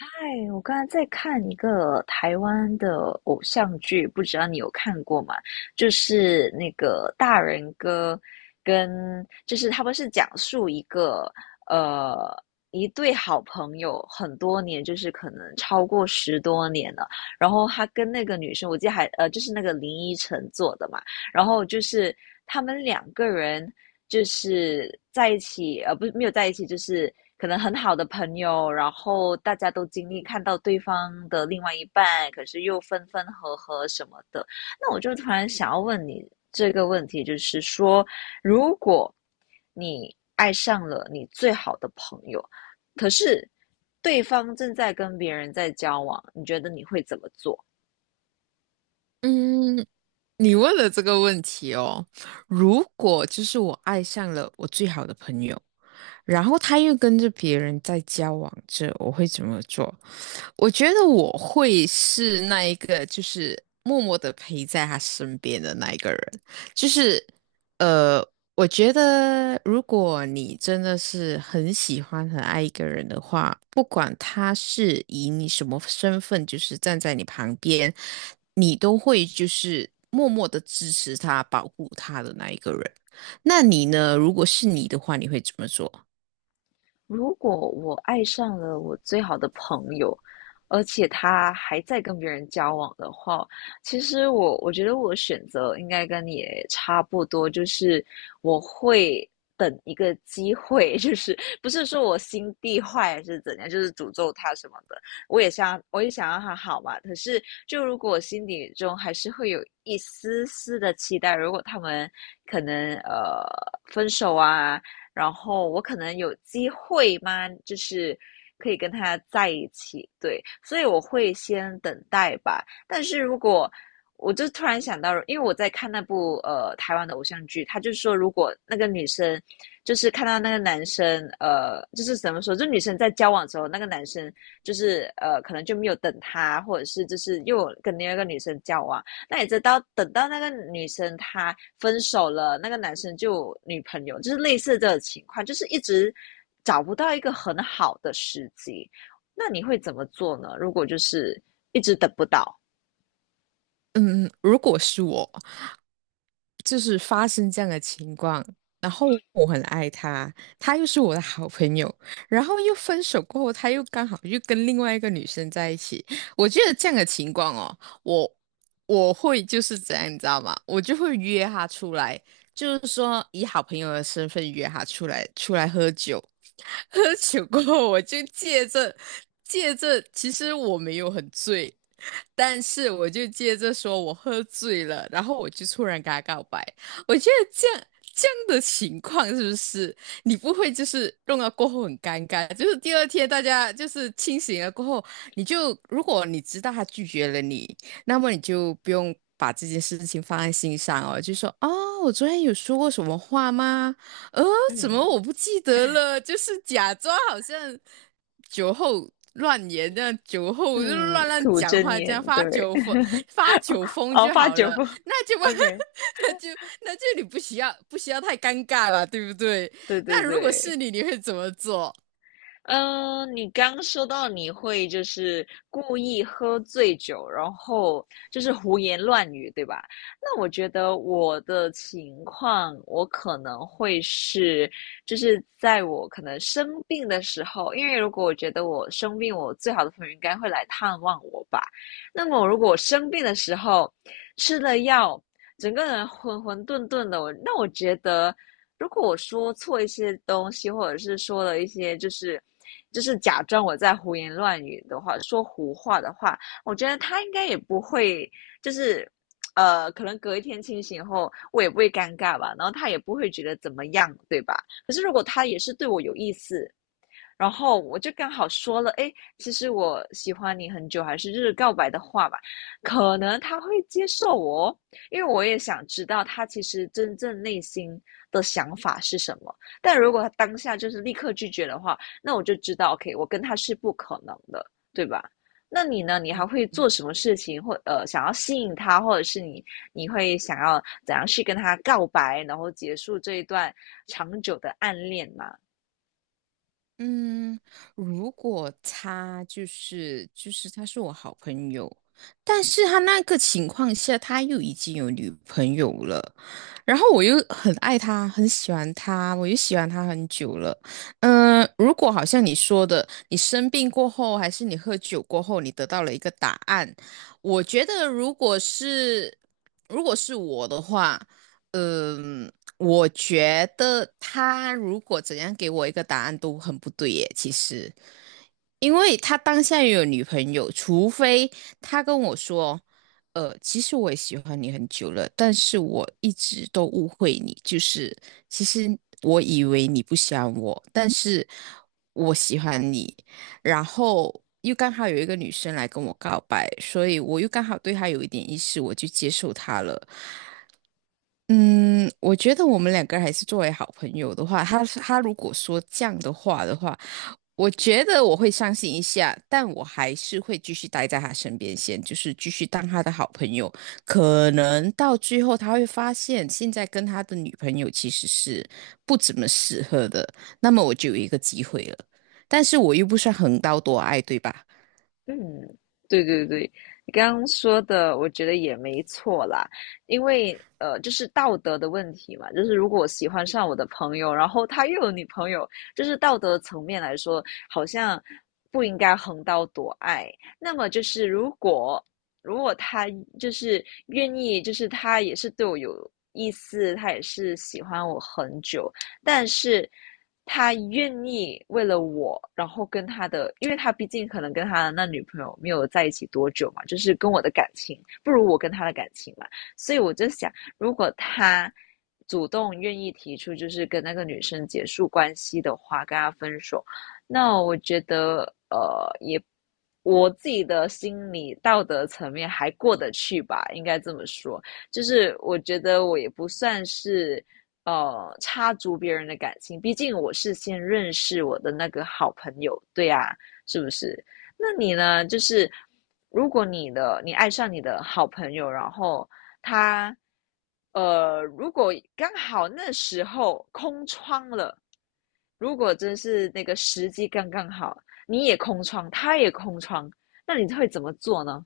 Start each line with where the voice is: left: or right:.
left: 哎，我刚才在看一个台湾的偶像剧，不知道你有看过吗？就是那个大人哥跟，就是他们是讲述一个呃一对好朋友很多年，就是可能超过10多年了。然后他跟那个女生，我记得还就是那个林依晨做的嘛，然后就是他们两个人就是在一起，不是没有在一起，就是可能很好的朋友，然后大家都经历看到对方的另外一半，可是又分分合合什么的。那我就突然想要问你这个问题，就是说，如果你爱上了你最好的朋友，可是对方正在跟别人在交往，你觉得你会怎么做？
right: 嗯，你问了这个问题哦。如果就是我爱上了我最好的朋友，然后他又跟着别人在交往着，我会怎么做？我觉得我会是那一个，就是默默的陪在他身边的那一个人。就是呃，我觉得如果你真的是很喜欢、很爱一个人的话，不管他是以你什么身份，就是站在你旁边，你都会就是默默的支持他、保护他的那一个人。那你呢？如果是你的话，你会怎么做？
left: 如果我爱上了我最好的朋友，而且他还在跟别人交往的话，其实我觉得我选择应该跟你也差不多，就是我会等一个机会，就是不是说我心地坏还是怎样，就是诅咒他什么的，我也想让他好嘛。可是就如果我心底中还是会有一丝丝的期待，如果他们可能分手啊。然后我可能有机会吗？就是可以跟他在一起，对，所以我会先等待吧。但是如果我就突然想到，因为我在看那部台湾的偶像剧，他就说，如果那个女生就是看到那个男生，呃，就是怎么说，就女生在交往的时候，那个男生就是可能就没有等她，或者是就是又跟另外一个女生交往，那也知道，等到那个女生她分手了，那个男生就有女朋友，就是类似这种情况，就是一直找不到一个很好的时机。那你会怎么做呢？如果就是一直等不到，
right: 嗯，如果是我，就是发生这样的情况，然后我很爱他，他又是我的好朋友，然后又分手过后，他又刚好又跟另外一个女生在一起，我觉得这样的情况哦，我我会就是怎样，你知道吗？我就会约他出来，就是说以好朋友的身份约他出来，出来喝酒，喝酒过后，我就借着，其实我没有很醉，但是我就借着说我喝醉了，然后我就突然跟他告白。我觉得这样的情况是不是你不会就是弄到过后很尴尬？就是第二天大家就是清醒了过后，你就如果你知道他拒绝了你，那么你就不用，把这件事情放在心上哦，就说哦，我昨天有说过什么话吗？呃，怎么
left: 嗯
right: 我不记得了？就是假装好像酒后乱言，这样酒后就
left: 嗯，
right: 乱乱
left: 吐
right: 讲
left: 真
right: 话，这
left: 言，
right: 样发
left: 对，
right: 酒疯，发酒疯
left: 哦，
right: 就
left: 发
right: 好
left: 酒
right: 了。
left: 疯
right: 那就不，
left: ，OK，
right: 那就那就你不需要太尴尬了，对不对？
left: 对对
right: 那如果
left: 对，
right: 是你，你会怎么做？
left: 嗯，你刚说到你会就是故意喝醉酒，然后就是胡言乱语，对吧？那我觉得我的情况，我可能会是，就是在我可能生病的时候，因为如果我觉得我生病，我最好的朋友应该会来探望我吧。那么如果我生病的时候吃了药，整个人浑浑沌沌的，我那我觉得。如果我说错一些东西，或者是说了一些就是假装我在胡言乱语的话，说胡话的话，我觉得他应该也不会，就是可能隔一天清醒后，我也不会尴尬吧，然后他也不会觉得怎么样，对吧？可是如果他也是对我有意思，然后我就刚好说了，哎，其实我喜欢你很久，还是就是告白的话吧，可能他会接受我哦，因为我也想知道他其实真正内心的想法是什么。但如果他当下就是立刻拒绝的话，那我就知道，OK，我跟他是不可能的，对吧？那你呢？你还会做
right: 嗯
left: 什么事情，或想要吸引他，或者是你你会想要怎样去跟他告白，然后结束这一段长久的暗恋吗？
right: 嗯，如果他就是他是我好朋友，但是他那个情况下他又已经有女朋友了，然后我又很爱他，很喜欢他，我又喜欢他很久了。嗯，如果好像你说的，你生病过后，还是你喝酒过后，你得到了一个答案，我觉得如果是我的话。嗯，我觉得他如果怎样给我一个答案都很不对耶，其实，因为他当下也有女朋友，除非他跟我说，其实我也喜欢你很久了，但是我一直都误会你，就是其实我以为你不喜欢我，但是我喜欢你，然后又刚好有一个女生来跟我告白，所以我又刚好对她有一点意思，我就接受她了。嗯，我觉得我们两个还是作为好朋友的话，他如果说这样的话，我觉得我会伤心一下，但我还是会继续待在他身边先，就是继续当他的好朋友。可能到最后他会发现，现在跟他的女朋友其实是不怎么适合的，那么我就有一个机会了。但是我又不算横刀夺爱，对吧？
left: 嗯，对对对，你刚刚说的，我觉得也没错啦，因为就是道德的问题嘛，就是如果我喜欢上我的朋友，然后他又有女朋友，就是道德层面来说，好像不应该横刀夺爱。那么就是如果如果他就是愿意，就是他也是对我有意思，他也是喜欢我很久，但是他愿意为了我，然后跟他的，因为他毕竟可能跟他的那女朋友没有在一起多久嘛，就是跟我的感情不如我跟他的感情嘛，所以我就想，如果他主动愿意提出就是跟那个女生结束关系的话，跟他分手，那我觉得也。我自己的心理道德层面还过得去吧，应该这么说。就是我觉得我也不算是插足别人的感情，毕竟我是先认识我的那个好朋友，对啊，是不是？那你呢？就是如果你的你爱上你的好朋友，然后他如果刚好那时候空窗了，如果真是那个时机刚刚好，你也空窗，他也空窗，那你会怎么做呢？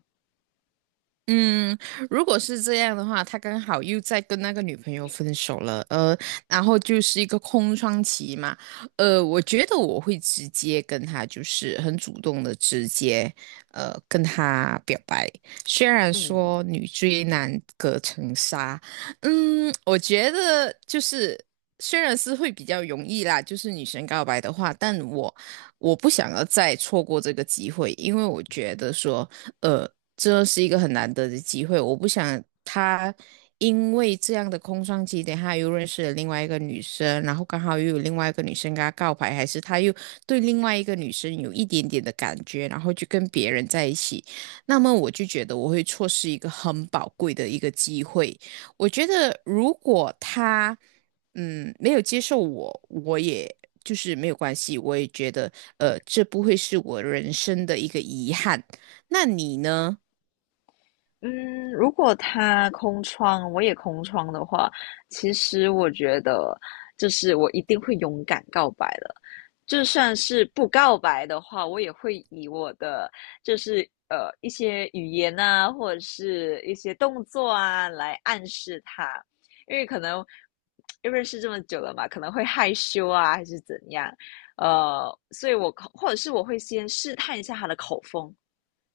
right: 嗯，如果是这样的话，他刚好又在跟那个女朋友分手了，然后就是一个空窗期嘛，我觉得我会直接跟他，就是很主动的直接，跟他表白。虽然
left: 嗯。
right: 说女追男隔层纱，嗯，我觉得就是虽然是会比较容易啦，就是女生告白的话，但我。我不想要再错过这个机会，因为我觉得说，呃，这是一个很难得的机会，我不想他因为这样的空窗期，等他又认识了另外一个女生，然后刚好又有另外一个女生跟他告白，还是他又对另外一个女生有一点点的感觉，然后就跟别人在一起，那么我就觉得我会错失一个很宝贵的一个机会。我觉得如果他。嗯，没有接受我，我也就是没有关系，我也觉得，这不会是我人生的一个遗憾。那你呢？
left: 嗯，如果他空窗，我也空窗的话，其实我觉得就是我一定会勇敢告白的。就算是不告白的话，我也会以我的就是一些语言啊，或者是一些动作啊来暗示他，因为可能因为认识这么久了嘛，可能会害羞啊，还是怎样，呃，所以我可或者是我会先试探一下他的口风。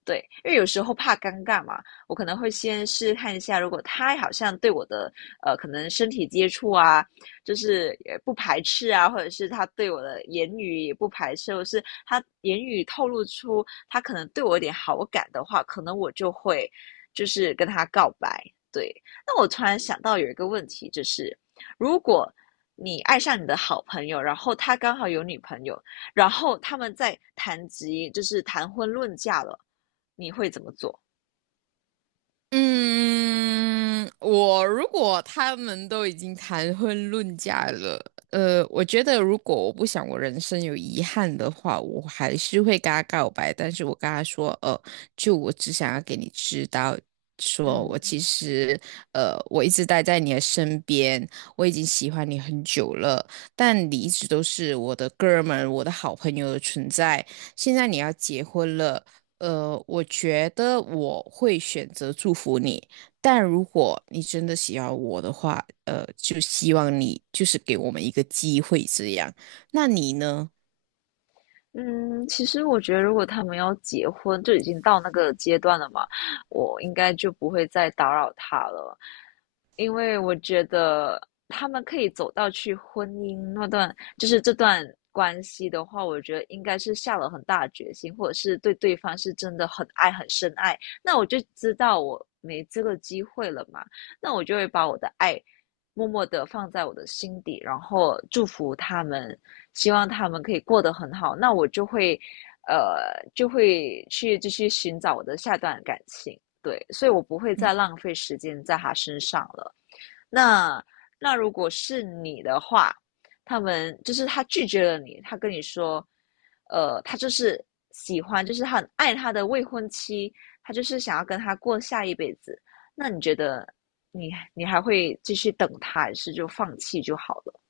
left: 对，因为有时候怕尴尬嘛，我可能会先试试看一下，如果他好像对我的可能身体接触啊，就是也不排斥啊，或者是他对我的言语也不排斥，或者是他言语透露出他可能对我有点好感的话，可能我就会就是跟他告白。对，那我突然想到有一个问题，就是如果你爱上你的好朋友，然后他刚好有女朋友，然后他们在谈及就是谈婚论嫁了。你会怎么做？
right: 嗯，我如果他们都已经谈婚论嫁了，我觉得如果我不想我人生有遗憾的话，我还是会跟他告白，但是我跟他说，就我只想要给你知道，说
left: 嗯
right: 我其实，我一直待在你的身边，我已经喜欢你很久了，但你一直都是我的哥们儿我的好朋友的存在，现在你要结婚了。我觉得我会选择祝福你，但如果你真的喜欢我的话，就希望你就是给我们一个机会这样。那你呢？
left: 嗯，其实我觉得，如果他们要结婚，就已经到那个阶段了嘛，我应该就不会再打扰他了，因为我觉得他们可以走到去婚姻那段，就是这段关系的话，我觉得应该是下了很大的决心，或者是对对方是真的很爱、很深爱。那我就知道我没这个机会了嘛，那我就会把我的爱默默的放在我的心底，然后祝福他们希望他们可以过得很好，那我就会，呃，就会去继续寻找我的下段感情，对，所以我不会
right: 嗯
left: 再浪费时间在他身上了。那那如果是你的话，他们就是他拒绝了你，他跟你说，他就是喜欢，就是他很爱他的未婚妻，他就是想要跟他过下一辈子。那你觉得你你还会继续等他，还是就放弃就好了？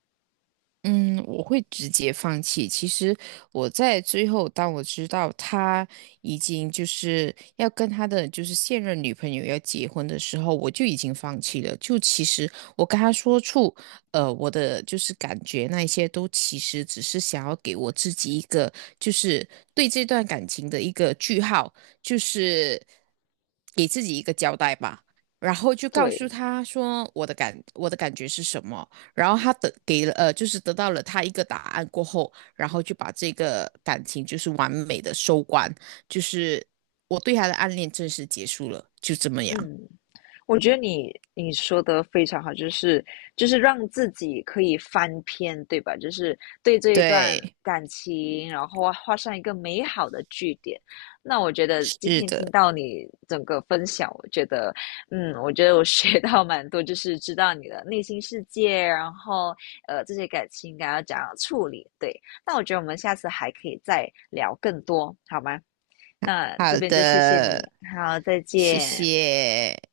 right: 嗯，我会直接放弃。其实我在最后，当我知道他已经就是要跟他的就是现任女朋友要结婚的时候，我就已经放弃了。就其实我跟他说出，我的就是感觉那一些都其实只是想要给我自己一个就是对这段感情的一个句号，就是给自己一个交代吧。然后就告诉
left: 对，
right: 他说我的感觉是什么。然后他得给了呃，就是得到了他一个答案过后，然后就把这个感情就是完美的收官，就是我对他的暗恋正式结束了，就这么样。
left: 嗯。我觉得你你说的非常好，就是就是让自己可以翻篇，对吧？就是对这一段
right: 对，
left: 感情，然后画上一个美好的句点。那我觉得今
right: 是
left: 天听
right: 的，
left: 到你整个分享，我觉得，嗯，我觉得我学到蛮多，就是知道你的内心世界，然后这些感情应该要怎样处理。对，那我觉得我们下次还可以再聊更多，好吗？那这
right: 好
left: 边就谢谢你，
right: 的，
left: 好，再
right: 谢
left: 见。
right: 谢。